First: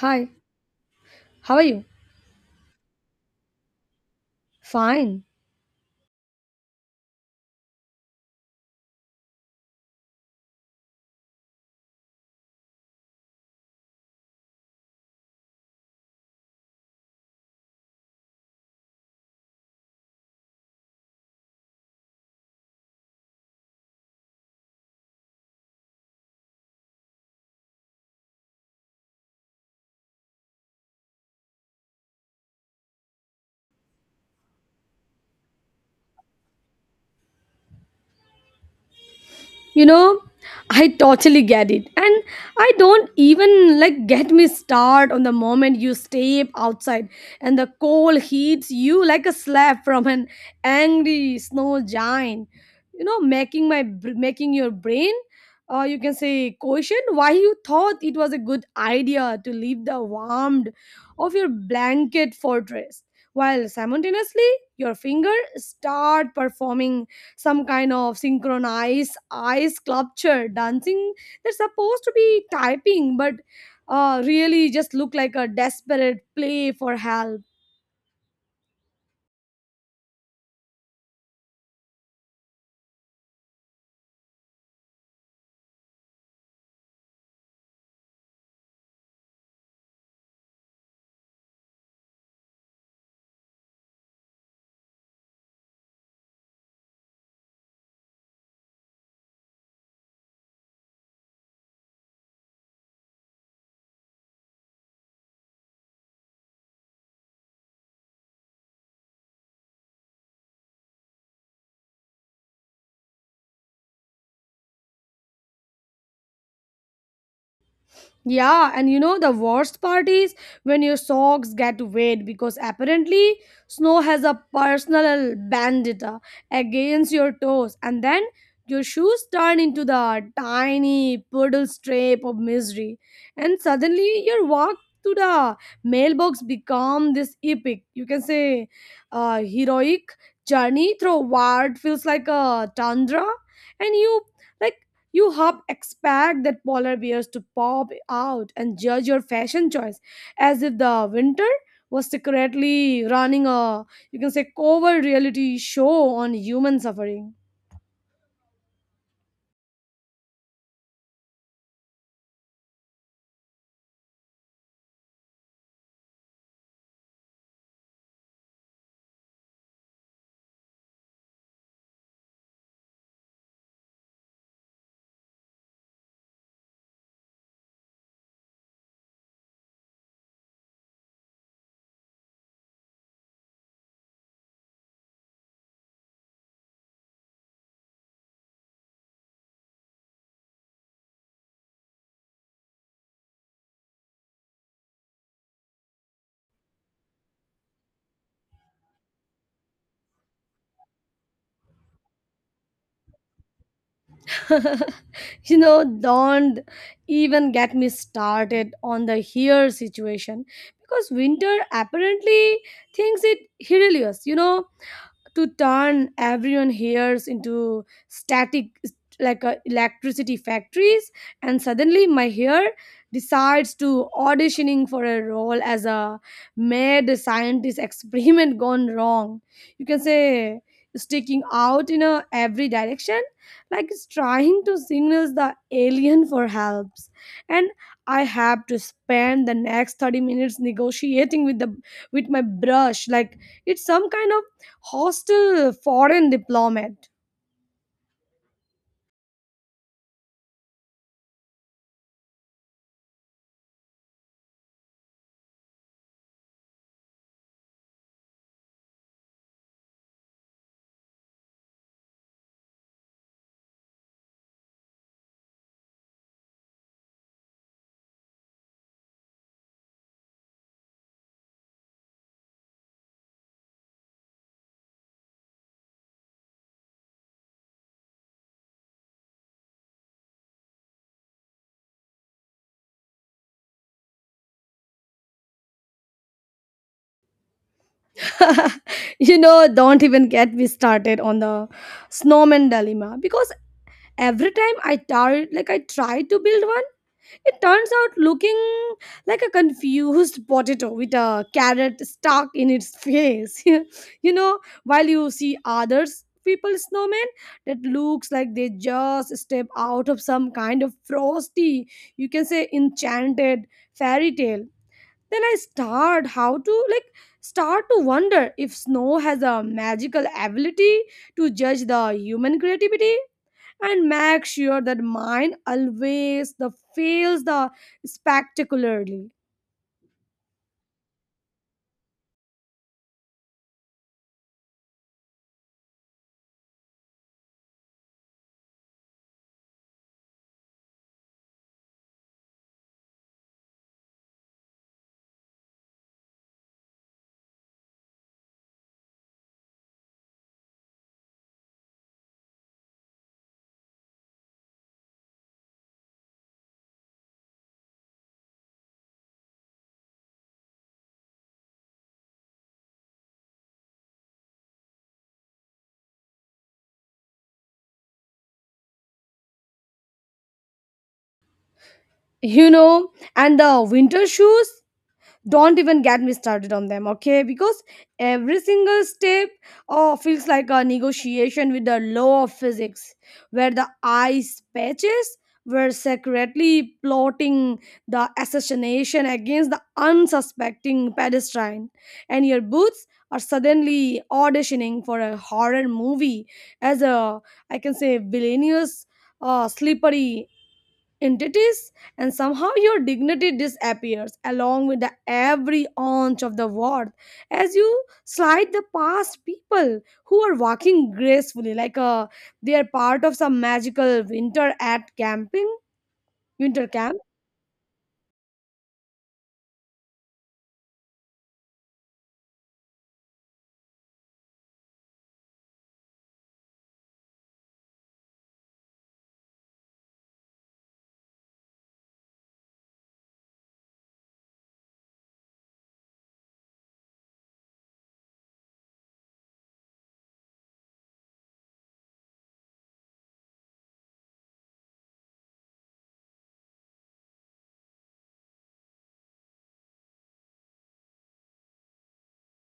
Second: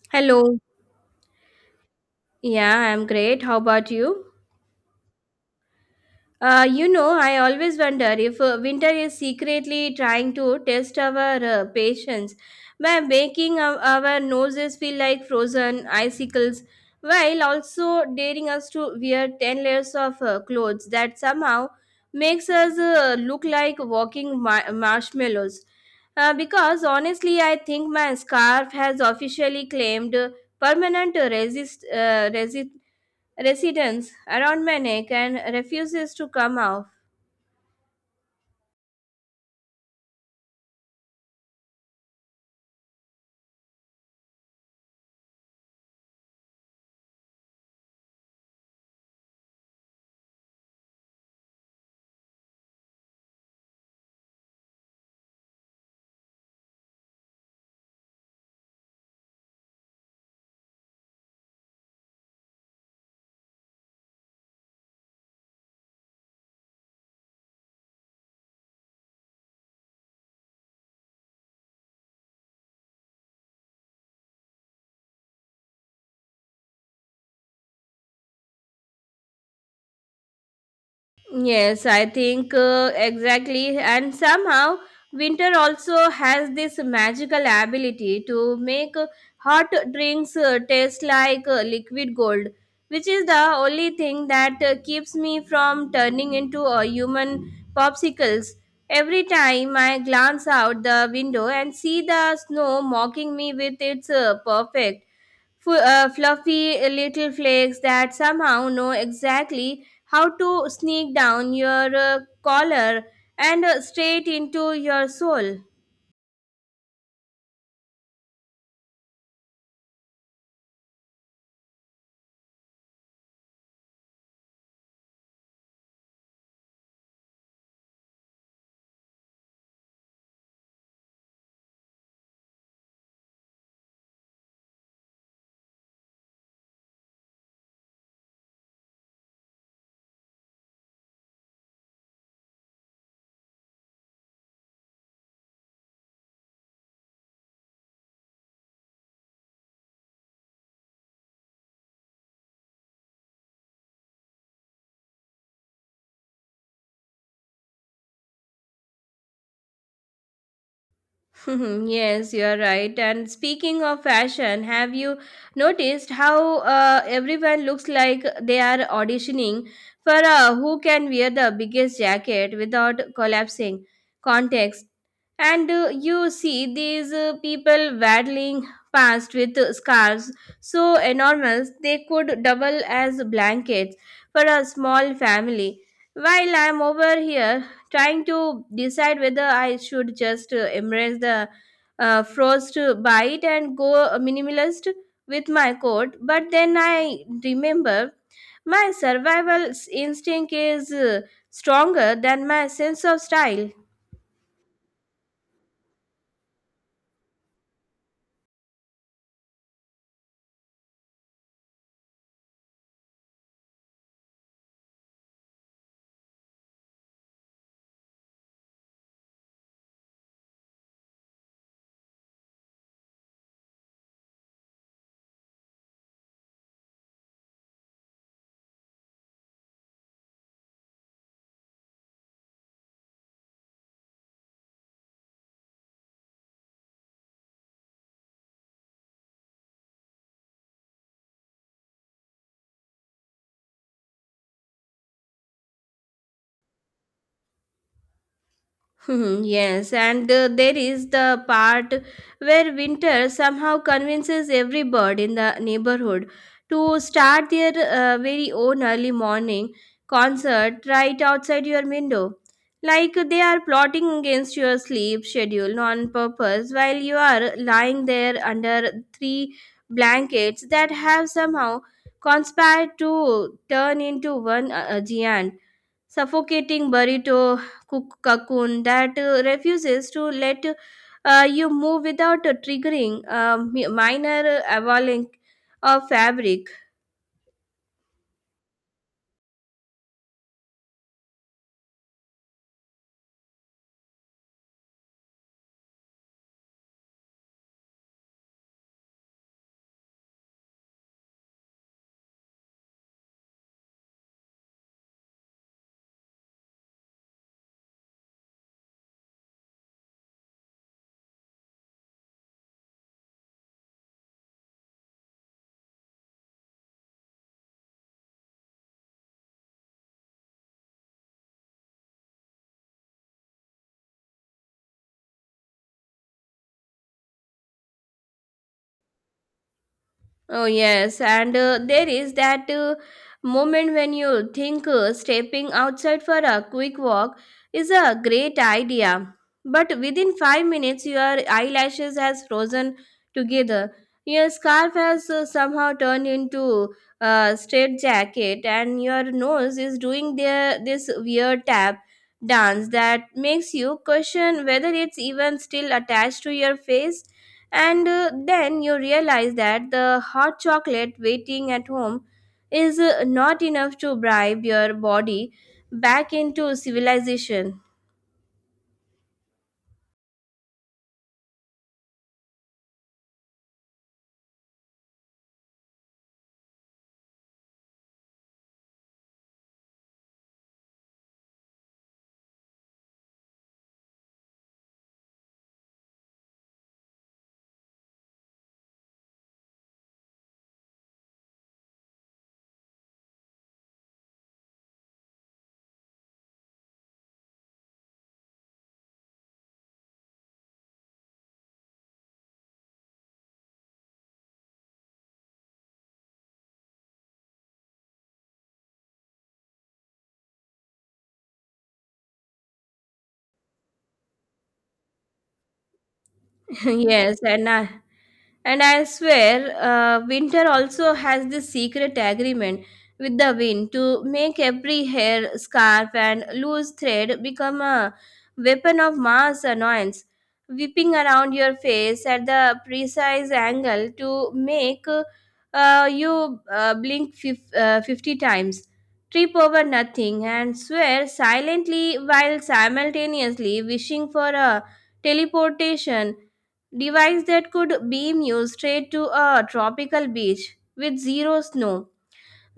Hi, Hello. how are you? Yeah, I'm great. How about you? Fine. I always wonder if winter is secretly trying to test our patience by making our noses feel like frozen icicles, while also daring us to wear 10 layers of clothes that somehow makes us look like walking marshmallows. Because honestly, I think my scarf has officially claimed permanent resist resist residents around Manek and refuses to come off. You know, I totally get it. And I don't even like get me start on the moment you step outside and the cold hits you like a slap from an angry snow giant. You know, making your brain, or you can say, question why you thought it was a good idea to leave the warmth of your blanket fortress, while simultaneously your fingers start performing some kind of synchronized ice sculpture dancing that's supposed to be typing but really just look like a desperate play for help. Yes, I think exactly. And somehow, winter also has this magical ability to make hot drinks taste like liquid gold, which is the only thing that keeps me from turning into a human popsicles. Every time I glance out the window and see the snow mocking me with its perfect fluffy little flakes that somehow know exactly how to sneak down your collar and straight into your soul. Yeah, and you know the worst part is when your socks get wet because apparently snow has a personal vendetta against your toes, and then your shoes turn into the tiny puddle strip of misery, and suddenly your walk to the mailbox become this epic, you can say, heroic journey through what feels like a tundra, and you, like, you half expect that polar bears to pop out and judge your fashion choice as if the winter was secretly running a, you can say, covert reality show on human suffering. Yes, you're right. And speaking of fashion, have you noticed how everyone looks like they are auditioning for who can wear the biggest jacket without collapsing? Context. And you see these people waddling past with scarves so enormous they could double as blankets for a small family. While I'm over here trying to decide whether I should just embrace the frost bite and go minimalist with my coat. But then I remember my instinct is stronger than my sense of style. You know, don't even get me started on the here situation, because winter apparently thinks it hilarious. You know, to turn everyone here's into static like electricity factories, and suddenly my hair decides to auditioning for a role as a mad scientist experiment gone wrong, you can say, sticking out in a every direction like it's trying to signal the alien for helps, and I have to spend the next 30 minutes negotiating with the, with my brush, like it's some kind hostile foreign diplomat. Hmm. Yes, and there is the part where Winter somehow convinces every bird in the neighborhood to start their very own early morning concert right outside your window. Like they are plotting against your sleep schedule on purpose while you are lying there under three blankets that have somehow conspired to turn into one giant suffocating burrito cook cocoon that refuses to let you move without triggering a minor avalanche of fabric. You know, don't even get me started on the snowman dilemma, because every time like I try to build one, it turns out looking like a confused potato with a carrot stuck in its face. You know, while you see others people snowmen that looks like they just step out of some kind of frosty, you can say, enchanted fairy tale. Then I start to wonder if snow has a magical ability to judge the human creativity and make sure that mine always the fails the spectacularly. Oh, yes. And there is that moment when you think stepping outside for a quick walk is a great idea. But within 5 minutes, your eyelashes has frozen together. Your scarf has somehow turned into a straight jacket, and your nose is doing this weird tap dance that makes you question whether it's even still attached to your face and then you realize that the hot chocolate waiting at home is not enough to bribe your body back into civilization. You know, and the winter shoes, don't even get me started on them, okay? Because every single step, oh, feels like a negotiation with the law of physics, where the ice patches were secretly plotting the assassination against the unsuspecting pedestrian, and your boots are suddenly auditioning for a horror movie as a, I can say, villainous, slippery entities, and somehow your dignity disappears along with the every ounce of the worth as you slide the past people who are walking gracefully like they are part of some magical winter camp. Yes, and I swear, winter also has this secret agreement with the wind to make every hair, scarf, and loose thread become a weapon of mass annoyance, whipping around your face at the precise angle to make you 50 times, trip over nothing, and swear silently while simultaneously wishing for a teleportation device that could beam you straight to a tropical beach with zero snow,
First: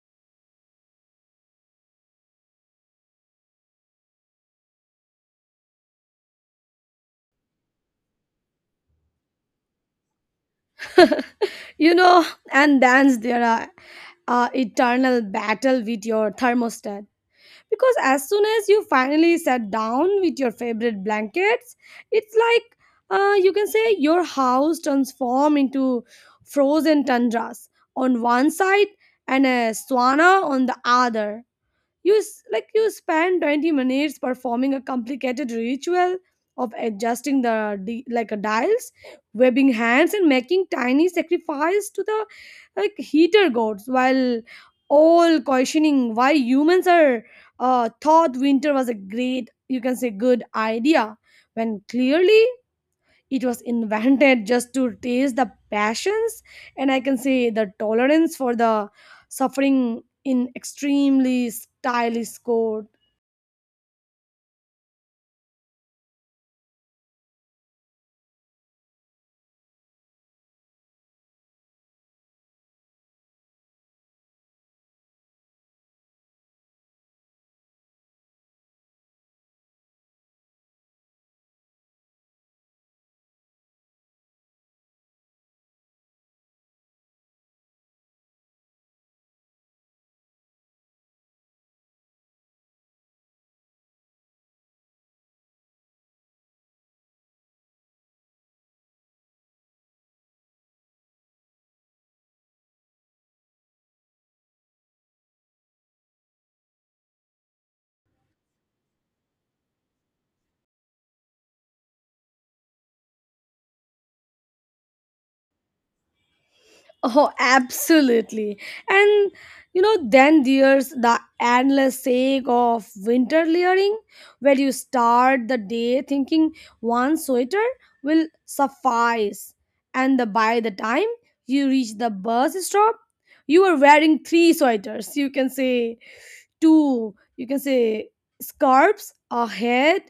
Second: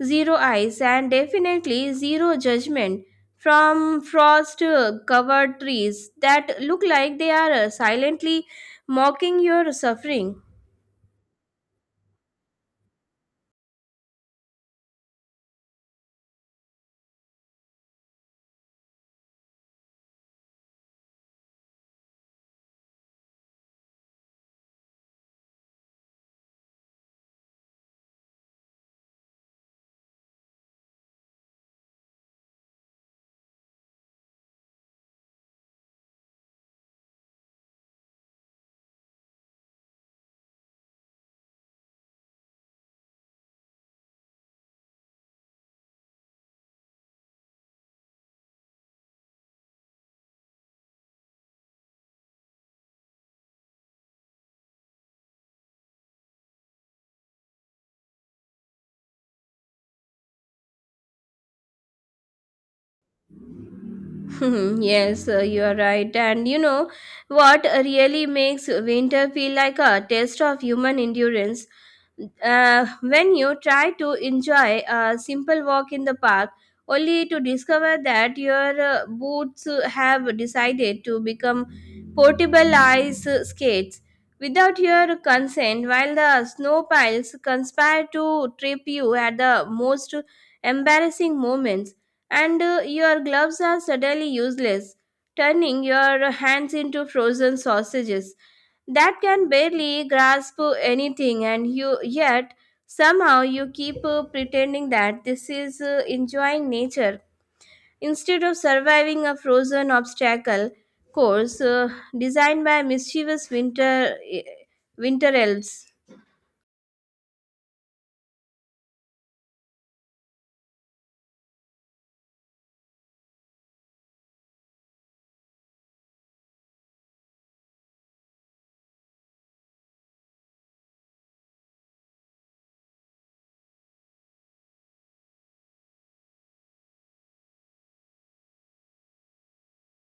zero ice, and definitely zero judgment from frost covered trees that look like they are silently mocking your suffering. You know, and dance their eternal battle with your thermostat, because as soon as you finally sat down with your favorite blankets, it's like, you can say your house transforms into frozen tundras on one side and a sauna on the other. Like, you spend 20 minutes performing a complicated ritual of adjusting the like a dials, webbing hands, and making tiny sacrifice to the, like, heater gods, while all questioning why humans are thought winter was a great, you can say, good idea, when clearly it was invented just to taste the passions and, I can say, the tolerance for the suffering in extremely stylish coat. Yes, you are right. And you know what really makes winter feel like a test of human endurance? When you try to enjoy a simple walk in the park only to discover that your boots have decided to become portable ice skates without your consent while the snow piles conspire to trip you at the most embarrassing moments and your gloves are suddenly useless turning your hands into frozen sausages that can barely grasp anything and you yet somehow you keep pretending that this is enjoying nature instead of surviving a frozen obstacle course designed by mischievous winter elves. Oh, absolutely. And you know, then there's the endless sake of winter layering, where you start the day thinking one sweater will suffice. And the, by the time you reach the bus stop, you are wearing three sweaters, you can say, two, you can say, scarves, a head,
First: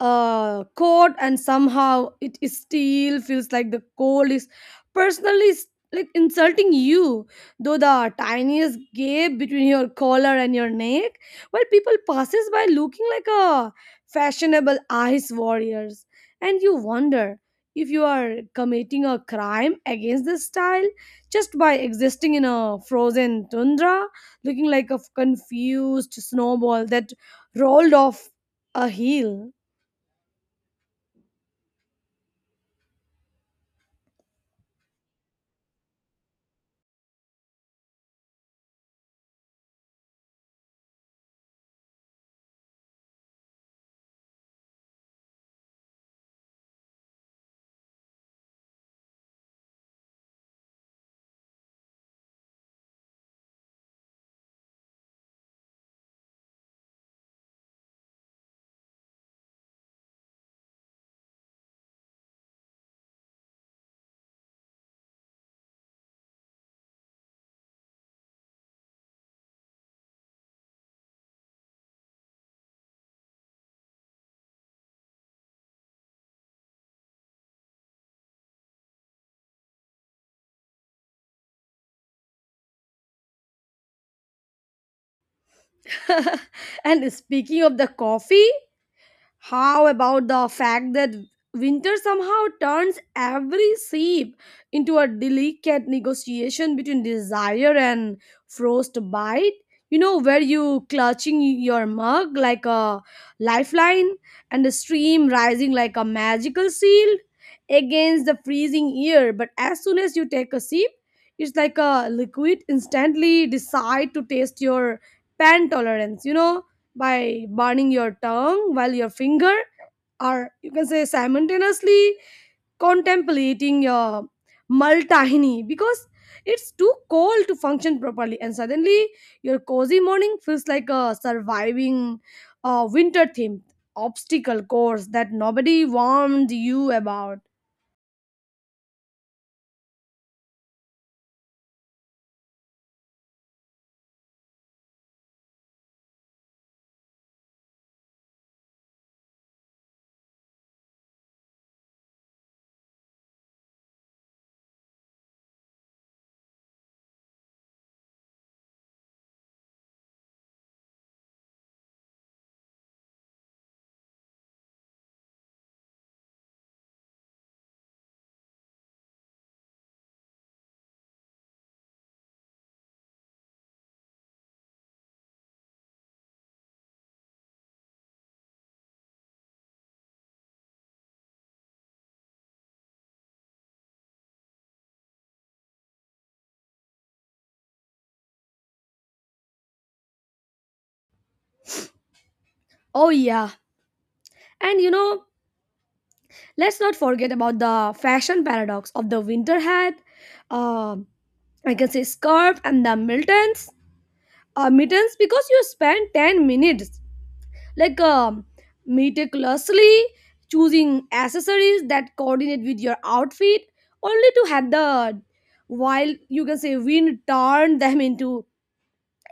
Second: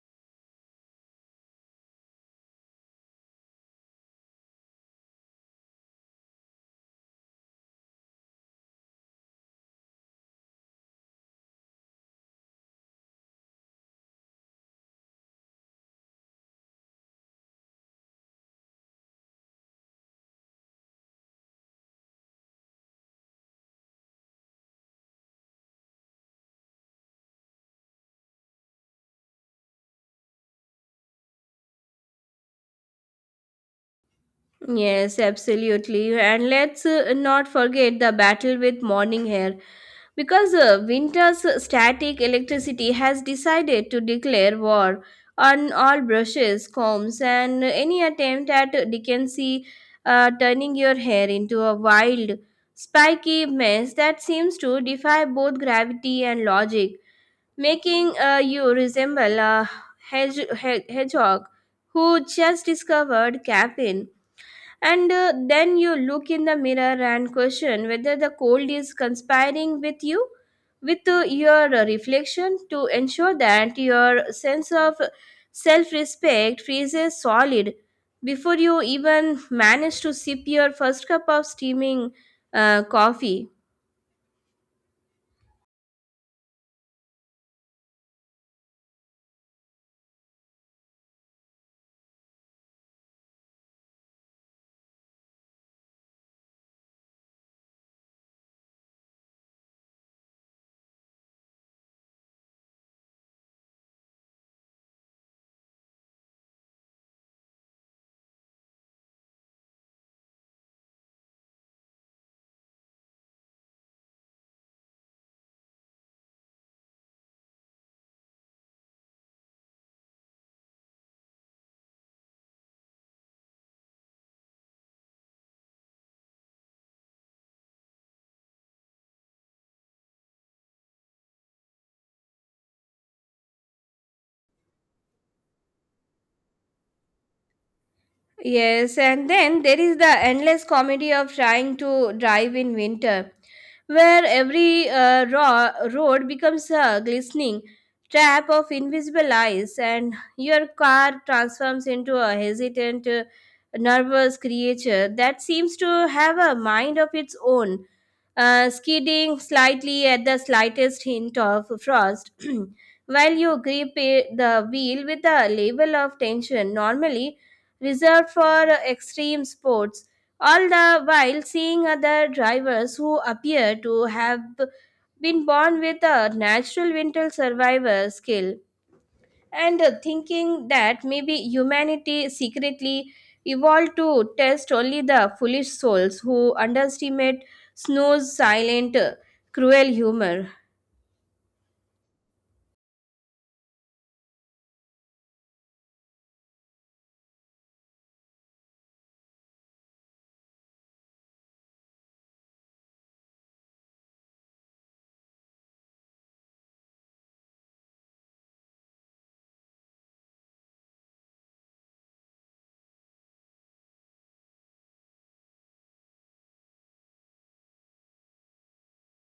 a coat, and somehow it is still feels like the cold is personally s- like insulting you though the tiniest gap between your collar and your neck, while people passes by looking like a fashionable ice warriors, and you wonder if you are committing a crime against this style just by existing in a frozen tundra, looking like a confused snowball that rolled off a hill. Yes, absolutely, and let's not forget the battle with morning hair. Because Winter's static electricity has decided to declare war on all brushes, combs, and any attempt at decency, turning your hair into a wild, spiky mess that seems to defy both gravity and logic, making you resemble a hedgehog who just discovered caffeine and then you look in the mirror and question whether the cold is conspiring with you, with your reflection, to ensure that your sense of self respect freezes solid before you even manage to sip your first cup of steaming coffee. And speaking of the coffee, how about the fact that winter somehow turns every sip into a delicate negotiation between desire and frostbite? You know, where you clutching your mug like a lifeline, and the stream rising like a magical shield against the freezing air. But as soon as you take a sip, it's like a liquid instantly decide to taste your pan tolerance, you know, by burning your tongue, while your finger are, you can say, simultaneously contemplating your maltahini because it's too cold to function properly, and suddenly your cozy morning feels like a surviving winter themed obstacle course that nobody warned you about. Yes, and then there is the endless comedy of trying to drive in winter, where every raw road becomes a glistening trap of invisible ice, and your car transforms into a hesitant, nervous creature that seems to have a mind of its own, skidding slightly at the slightest hint of frost. While you the wheel with a level of tension normally reserved for extreme sports, all the while seeing other drivers who appear to have been born with a natural winter survivor skill and thinking that maybe humanity secretly evolved to test only the foolish souls who underestimate snow's silent, cruel humor. Oh yeah, and you know, let's not forget about the fashion paradox of the winter hat, um, I can say scarf, and the mittens. Mittens, because you spend 10 minutes, like um, meticulously choosing accessories that coordinate with your outfit, only to have the, while, you can say, wind turn them into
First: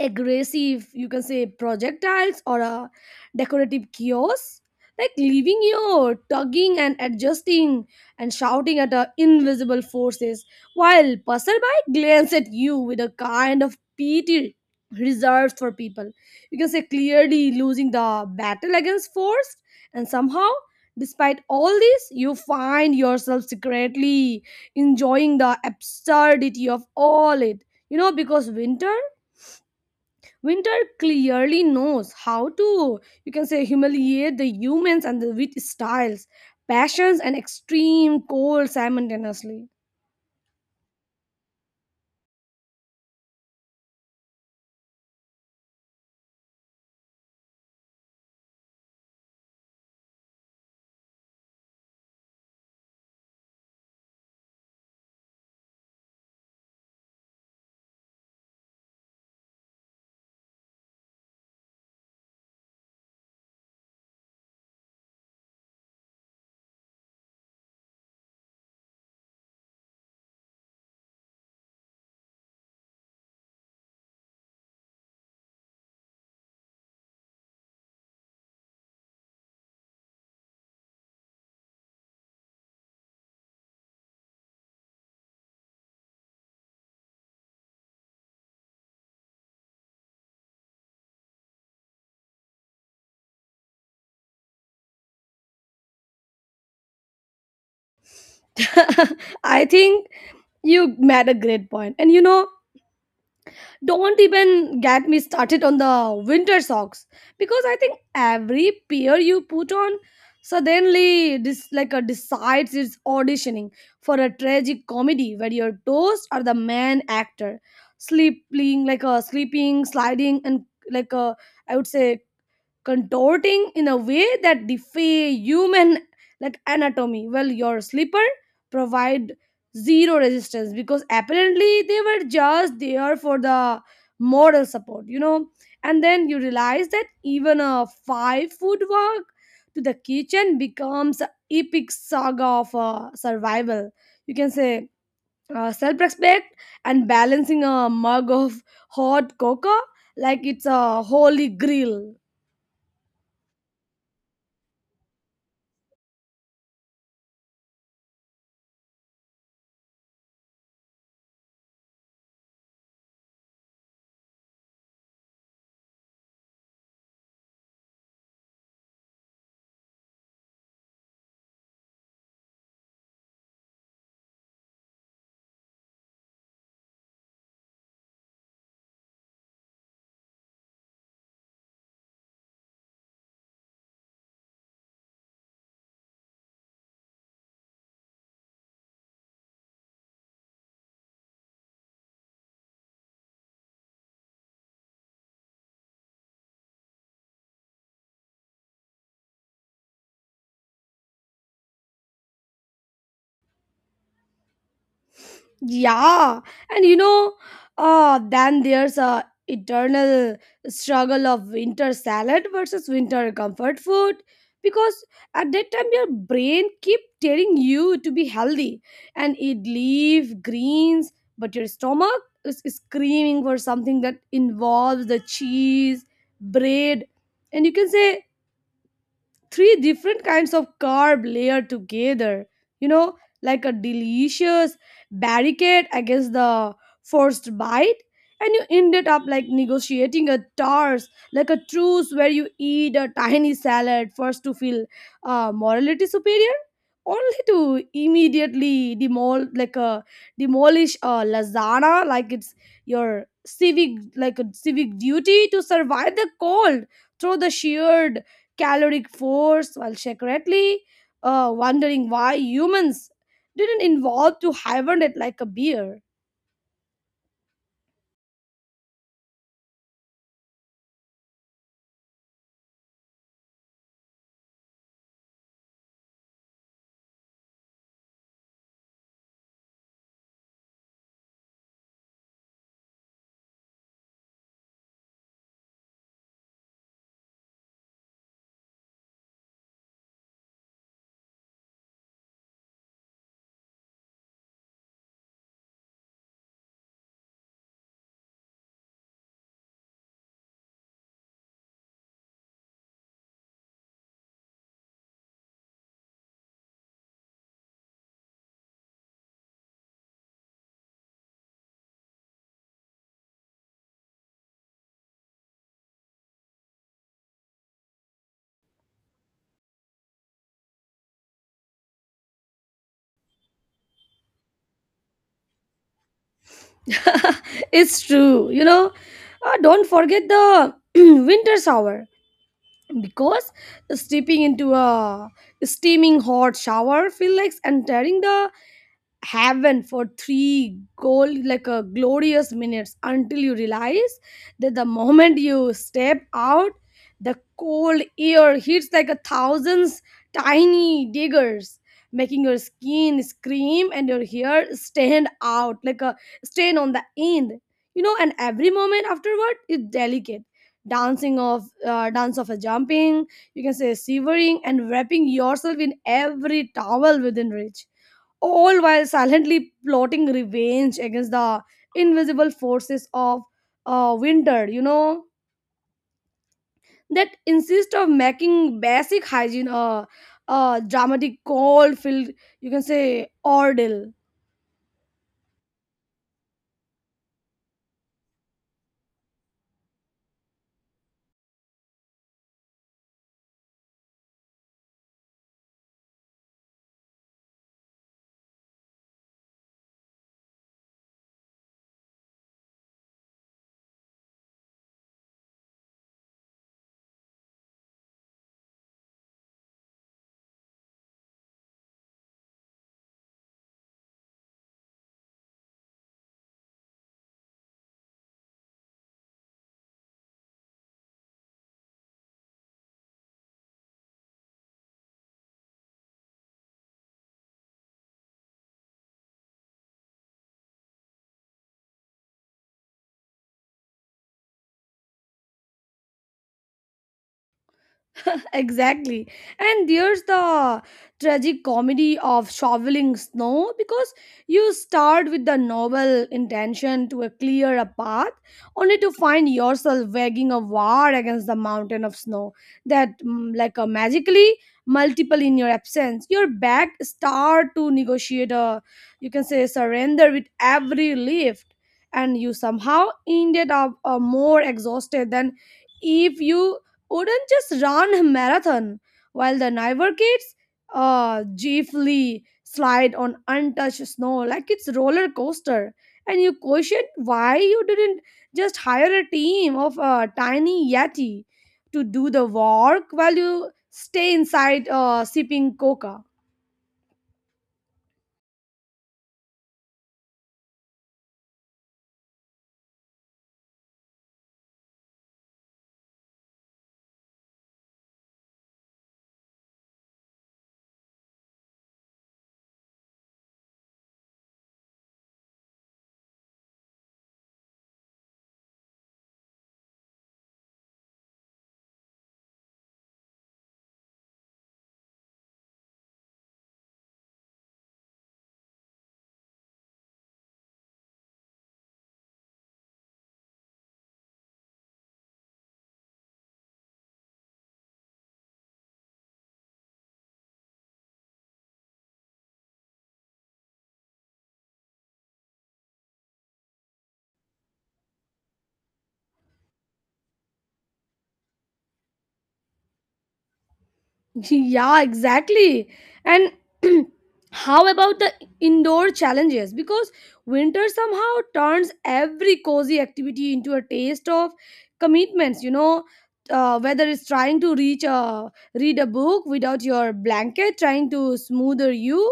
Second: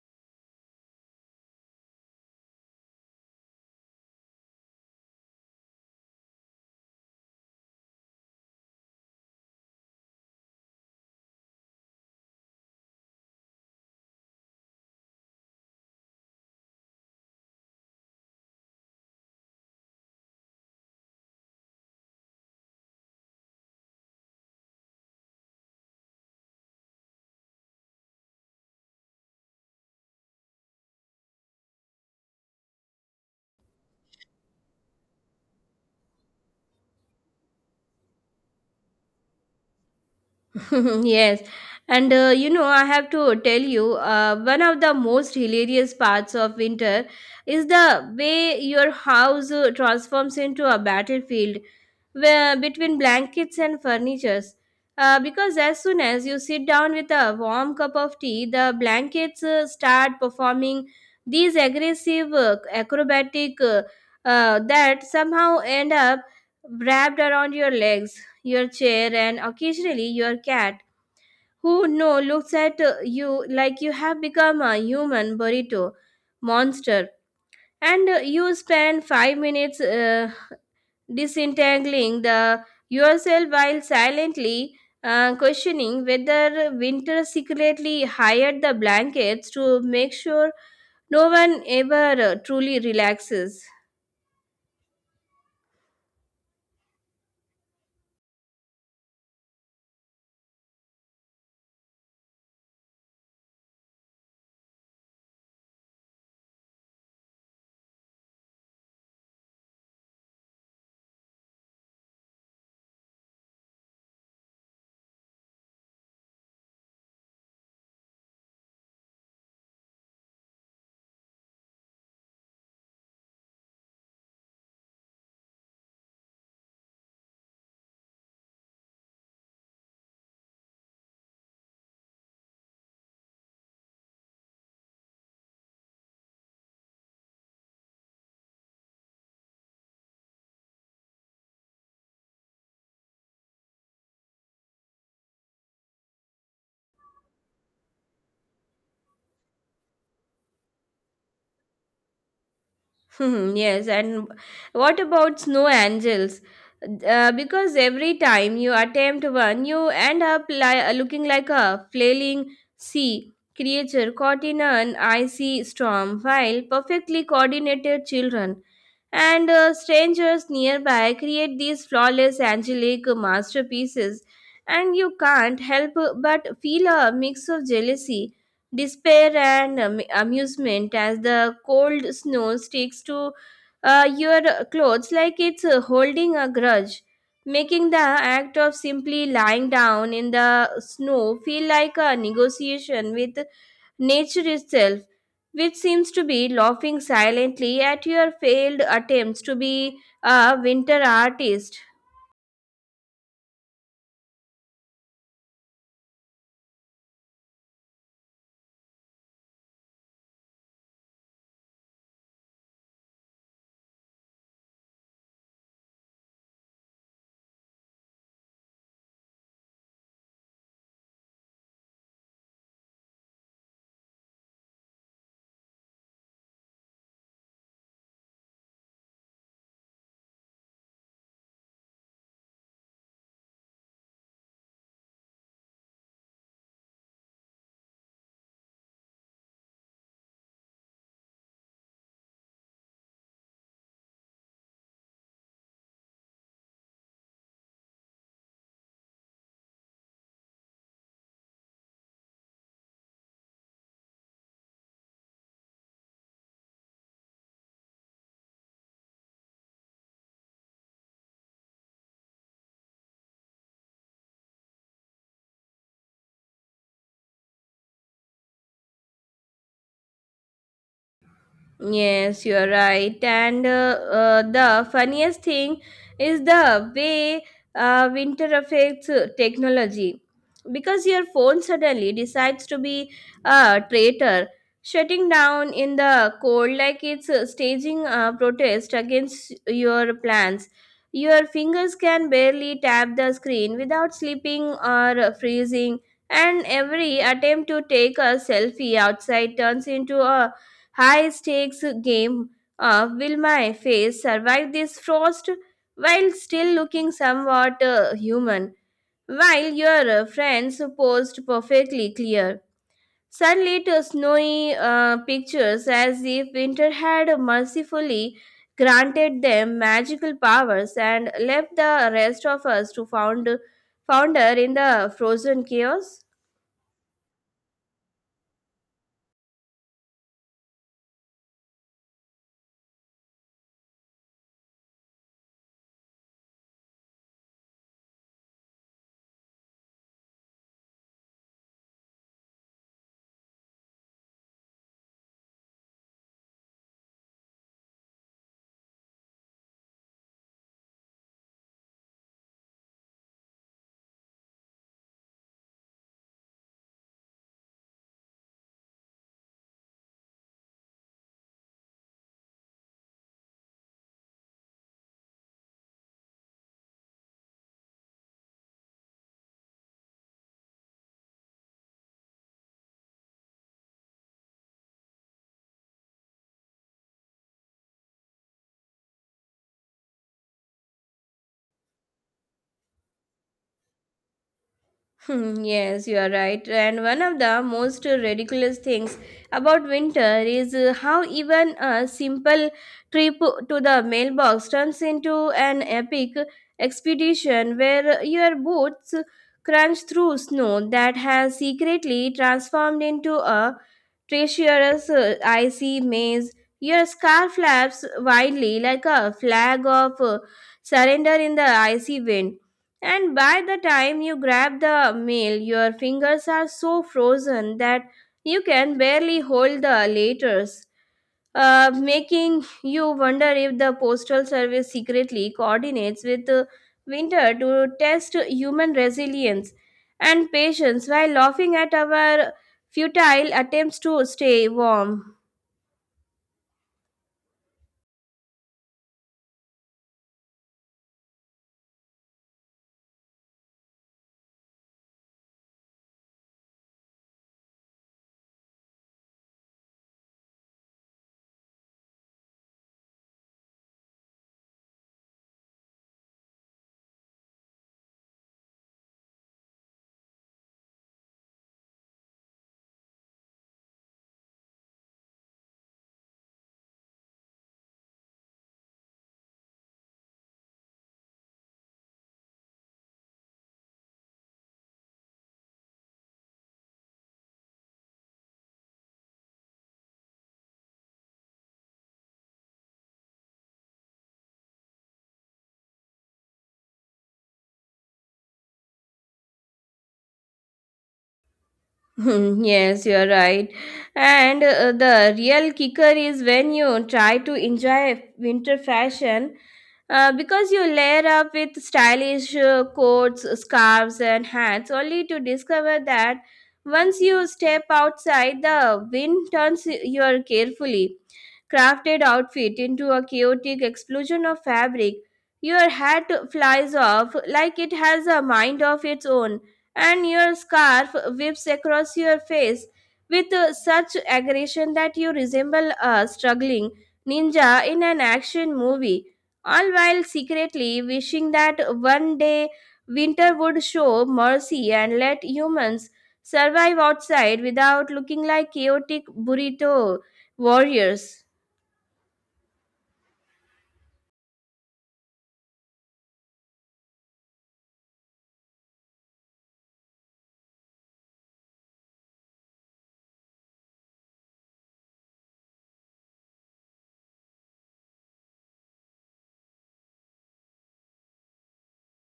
aggressive, you can say, projectiles or a decorative kiosk, like leaving you tugging and adjusting and shouting at the invisible forces, while passerby glance at you with a kind of pity reserved for people, you can say, clearly losing the battle against force. And somehow, despite all this, you find yourself secretly enjoying the absurdity of all it, you know, because Winter clearly knows how to, you can say, humiliate the humans and the wit styles, passions, and extreme cold simultaneously. Mhm. Yes, and I have to tell you, one of the most hilarious parts of winter is the way your house transforms into a battlefield where, between blankets and furnitures. Because as soon as you sit down with a warm cup of tea, the blankets start performing these aggressive acrobatic that somehow end up wrapped around your legs, your chair, and occasionally your cat who no looks at you like you have become a human burrito monster and you spend 5 minutes disentangling the yourself while silently questioning whether winter secretly hired the blankets to make sure no one ever truly relaxes. I think you made a great point. And you know, don't even get me started on the winter socks, because I think every pair you put on suddenly like a decides it's auditioning for a tragic comedy where your toes are the main actor, sleeping, sliding, and like a, I would say, contorting in a way that defy human, like, anatomy, well your slipper provide zero resistance because apparently they were just there for the moral support, you know. And then you realize that even a 5 foot walk to the kitchen becomes an epic saga of survival, you can say, self-respect, and balancing a mug of hot cocoa like it's a holy grail. Hmm, yes, and what about snow angels? Because every time you attempt one, you end up looking like a flailing sea creature caught in an icy storm, while perfectly coordinated children and strangers nearby create these flawless angelic masterpieces, and you can't help but feel a mix of jealousy despair and amusement as the cold snow sticks to your clothes like it's holding a grudge, making the act of simply lying down in the snow feel like a negotiation with nature itself, which seems to be laughing silently at your failed attempts to be a winter artist. Yeah, and you know, then there's a eternal struggle of winter salad versus winter comfort food, because at that time your brain keep telling you to be healthy and eat leaf greens, but your stomach is screaming for something that involves the cheese, bread, and, you can say, three different kinds of carb layered together, you know, like a delicious barricade against the forced bite. And you ended up like negotiating a toss, like a truce, where you eat a tiny salad first to feel morality superior, only to immediately demolish a lasagna like it's your civic like a civic duty to survive the cold through the sheer caloric force, while secretly wondering why humans didn't evolve to hibernate like a bear. Yes, you're right. And the funniest thing is the way winter affects technology. Because your phone suddenly decides to be a traitor, shutting down in the cold like it's staging a protest against your plans. Your fingers can barely tap the screen without slipping or freezing, and every attempt to take a selfie outside turns into a high stakes game of will my face survive this frost while still looking somewhat human, while your friends posed perfectly clear. Sunlit snowy pictures as if winter had mercifully granted them magical powers and left the rest of us to founder in the frozen chaos. It's true, you know. Don't forget the winter shower, because stepping into a steaming hot shower feels like entering the heaven for three goal, like a glorious minutes, until you realize that the moment you step out, the cold air hits like a thousands tiny diggers, making your skin scream and your hair stand out like a stain on the end, you know. And every moment afterward is delicate dancing of dance of a jumping, you can say, shivering, and wrapping yourself in every towel within reach, all while silently plotting revenge against the invisible forces of winter, you know, that insist of making basic hygiene a dramatic cold filled, you can say, ordeal. Hmm, yes, you are right. And one of the most ridiculous things about winter is how even a simple trip to the mailbox turns into an epic expedition where your boots crunch through snow that has secretly transformed into a treacherous icy maze. Your scarf flaps wildly like a flag of surrender in the icy wind and by the time you grab the mail, your fingers are so frozen that you can barely hold the letters, making you wonder if the postal service secretly coordinates with winter to test human resilience and patience while laughing at our futile attempts to stay warm. Exactly. And there's the tragic comedy of shoveling snow, because you start with the noble intention to clear a path, only to find yourself waging a war against the mountain of snow that like a magically multiple in your absence. Your back start to negotiate a, you can say, surrender with every lift, and you somehow ended up more exhausted than if you Odin just ran a marathon, while the Niver kids gleefully slide on untouched snow like it's roller coaster. And you question why you didn't just hire a team of tiny yeti to do the work while you stay inside sipping coca. Hmm, yes, you're right. And the real kicker is when you try to enjoy winter fashion because you layer up with stylish coats, scarves, and hats only to discover that once you step outside, the wind turns your carefully crafted outfit into a chaotic explosion of fabric. Your hat flies off like it has a mind of its own and your scarf whips across your face with such aggression that you resemble a struggling ninja in an action movie, all while secretly wishing that one day winter would show mercy and let humans survive outside without looking like chaotic burrito warriors. Yeah, exactly. And how about the indoor challenges? Because winter somehow turns every cozy activity into a taste of commitments, you know. Whether it's trying to reach a read a book without your blanket, trying to smoother you,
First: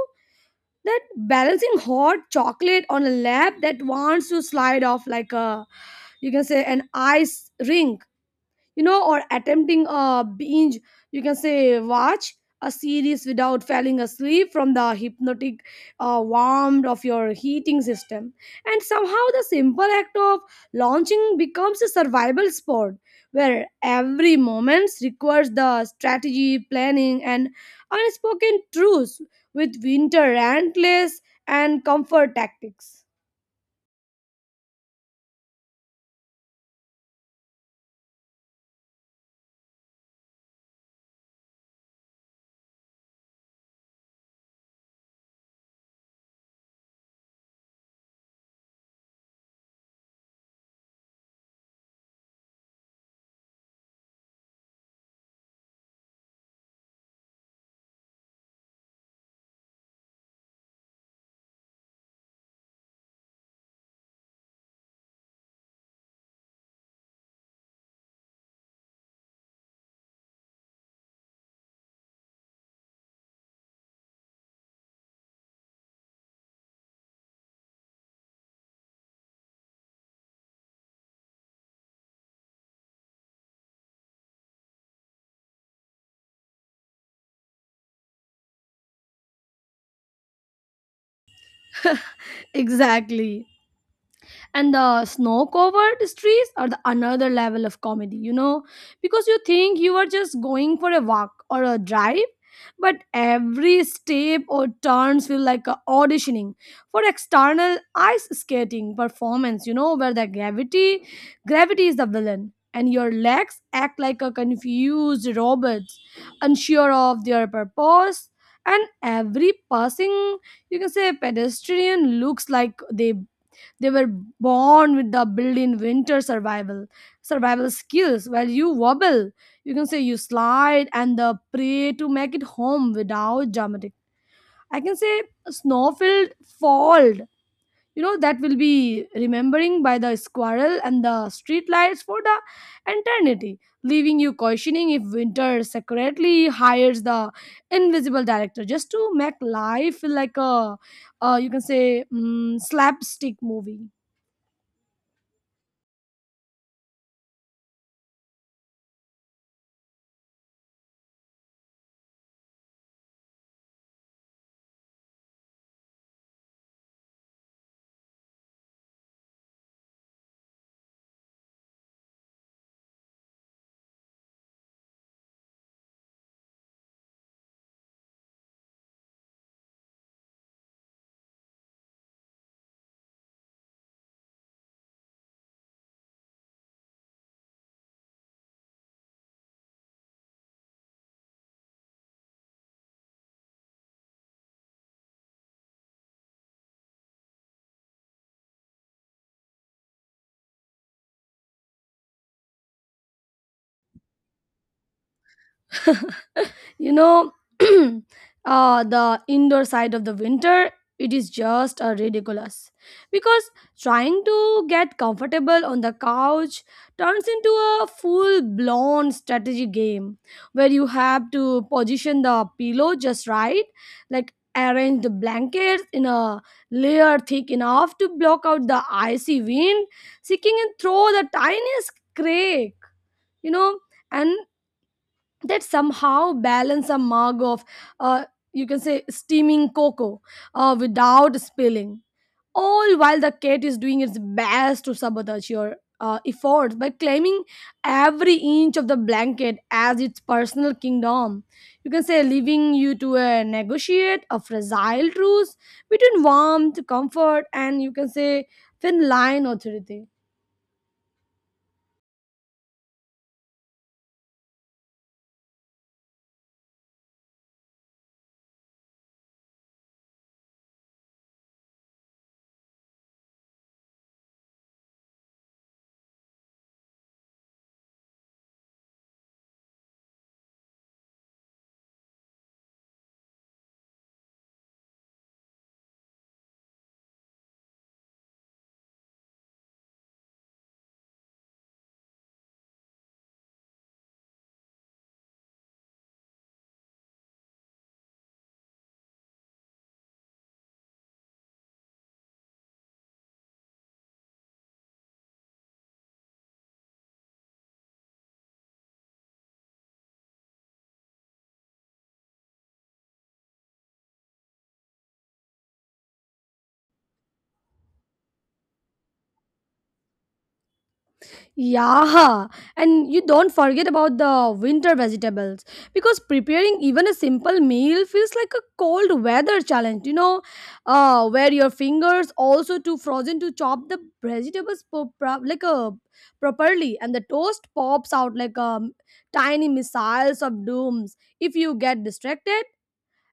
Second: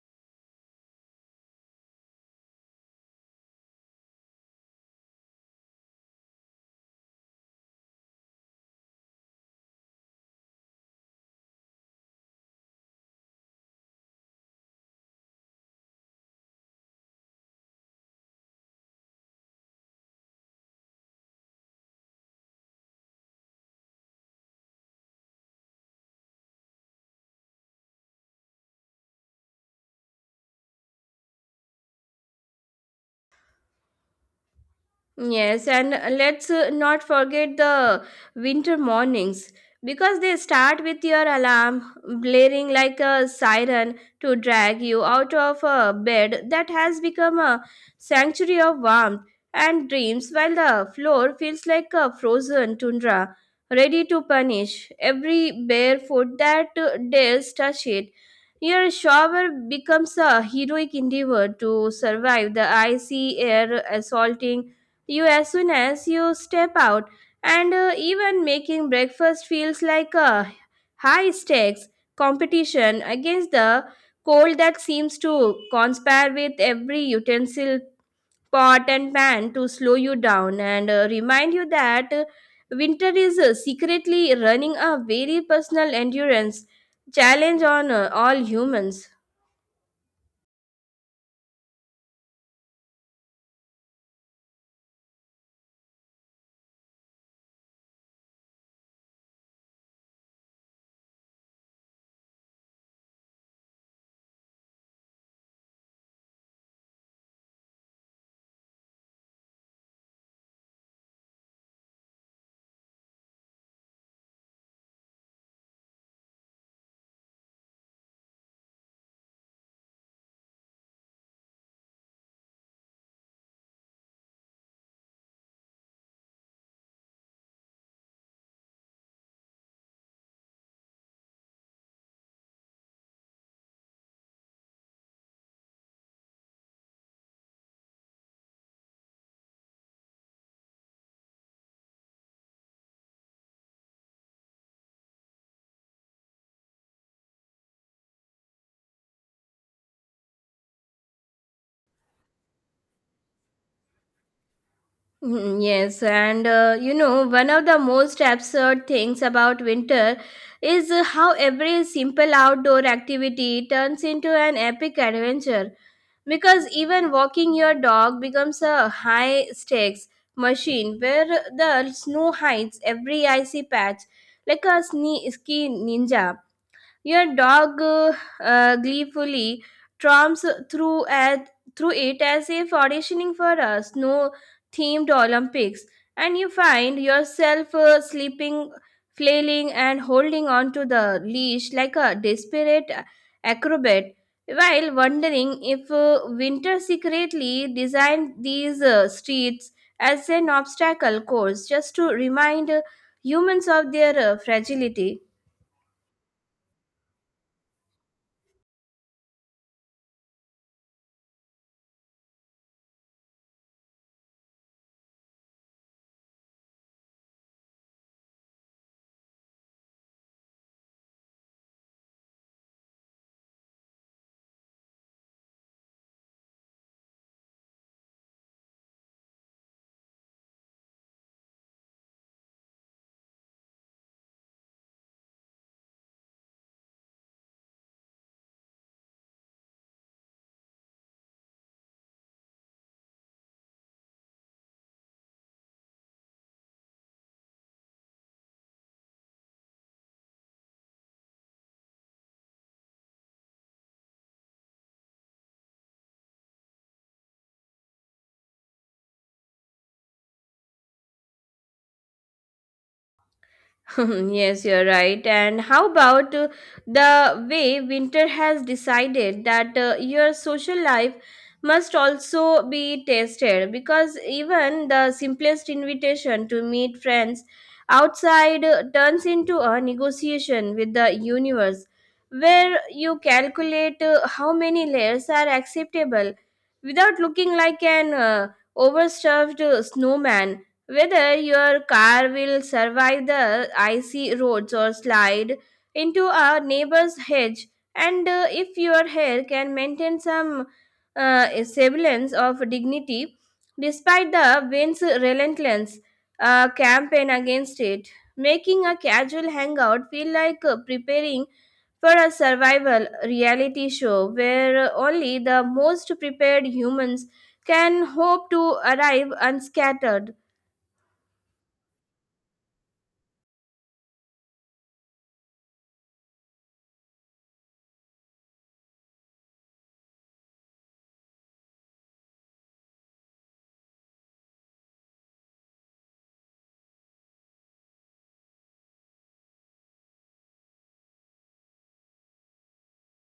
that balancing hot chocolate on a lap that wants to slide off like a, you can say, an ice rink, you know, or attempting a binge, you can say, watch a series without falling asleep from the hypnotic warmth of your heating system. And somehow the simple act of launching becomes a survival sport, where every moment requires the strategy planning and unspoken truths with winter antlers and comfort tactics. Yes, and let's not forget the winter mornings because they start with your alarm blaring like a siren to drag you out of a bed that has become a sanctuary of warmth and dreams, while the floor feels like a frozen tundra, ready to punish every bare foot that dares touch it. Your shower becomes a heroic endeavor to survive the icy air assaulting you as soon as you step out and even making breakfast feels like a high stakes competition against the cold that seems to conspire with every utensil pot and pan to slow you down and remind you that winter is secretly running a very personal endurance challenge on all humans. Exactly. And the snow covered trees are the another level of comedy, you know, because you think you are just going for a walk or a drive, but every step or turns feel like a auditioning for external ice skating performance, you know, where the gravity is the villain, and your legs act like a confused robots unsure of their purpose. And every passing, you can say, pedestrian looks like they were born with the built-in winter survival skills. While you wobble, you can say, you slide and the prey to make it home without dramatic, I can say, a snowfield fold. You know that will be remembering by the squirrel and the street lights for the eternity, leaving you questioning if winter secretly hires the invisible director just to make life feel like a, you can say, slapstick movie. Mm, yes, and one of the most absurd things about winter is how every simple outdoor activity turns into an epic adventure. Because even walking your dog becomes a high stakes machine where the snow hides every icy patch like a ski ninja. Your dog gleefully tromps through at, through it as if auditioning for a snow-themed Olympics, and you find yourself sleeping, flailing, and holding onto the leash like a desperate acrobat, while wondering if Winter secretly designed these streets as an obstacle course just to remind humans of their fragility. You know, the indoor side of the winter, it is just ridiculous, because trying to get comfortable on the couch turns into a full blown strategy game, where you have to position the pillow just right, like arrange the blankets in a layer thick enough to block out the icy wind seeking and throw the tiniest crack, you know. And that somehow balance a mug of uh, you can say steaming cocoa without spilling, all while the cat is doing its best to sabotage your efforts by claiming every inch of the blanket as its personal kingdom, you can say, leaving you to negotiate a fragile truce between warmth, comfort, and, you can say, thin line authority. Yes, you're right. And how about the way winter has decided that your social life must also be tested? Because even the simplest invitation to meet friends outside turns into a negotiation with the universe, where you calculate how many layers are acceptable without looking like an overstuffed snowman whether your car will survive the icy roads or slide into a neighbor's hedge, and if your hair can maintain some semblance of dignity despite the wind's relentless campaign against it, making a casual hangout feel like preparing for a survival reality show where only the most prepared humans can hope to arrive unscattered. Yeah, and you don't forget about the winter vegetables, because preparing even a simple meal feels like a cold weather challenge, you know, where your fingers also too frozen to chop the vegetables like a properly, and the toast pops out like tiny missiles of dooms if you get distracted.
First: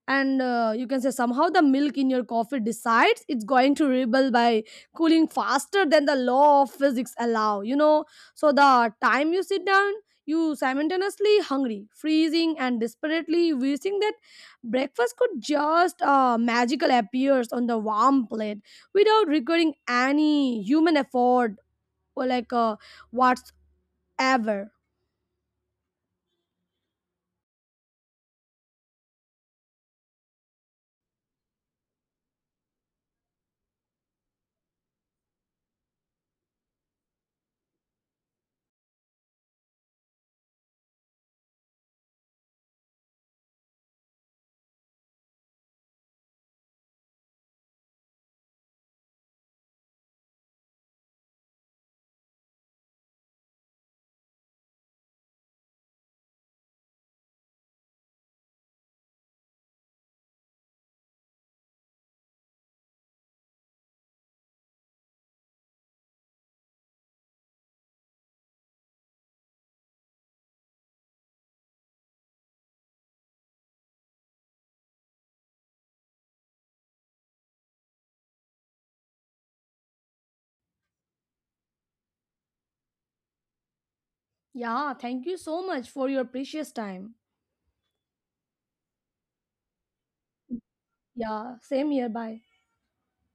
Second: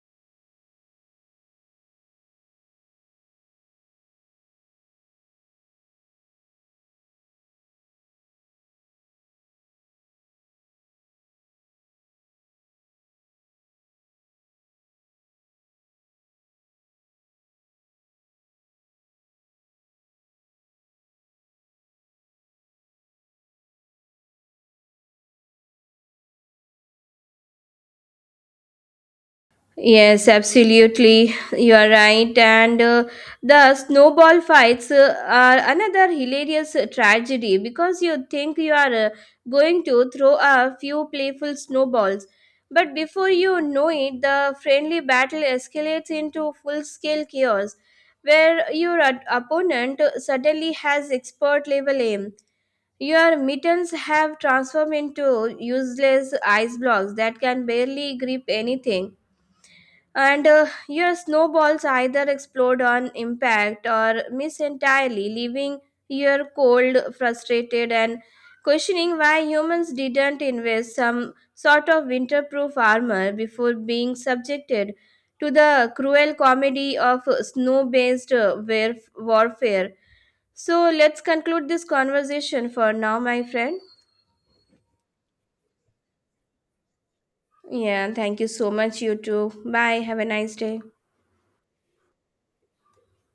And you can say somehow the milk in your coffee decides it's going to rebel by cooling faster than the law of physics allow, you know. So the time you sit down, you simultaneously hungry, freezing, and desperately wishing that breakfast could just magical appears on the warm plate without requiring any human effort or whatsoever. Yes, absolutely. You are right. And the snowball fights are another hilarious tragedy because you think you are going to throw a few playful snowballs. But before you know it, the friendly battle escalates into full scale chaos where your opponent suddenly has expert level aim. Your mittens have transformed into useless ice blocks that can barely grip anything and your snowballs either explode on impact or miss entirely, leaving you cold, frustrated, and questioning why humans didn't invest some sort of winterproof armor before being subjected to the cruel comedy of snow based warfare. So, let's conclude this conversation for now, my friend. Yeah, thank you so much for your precious time. Yeah, thank you so much, you too. Bye. Have a nice day. Yeah, same here, bye.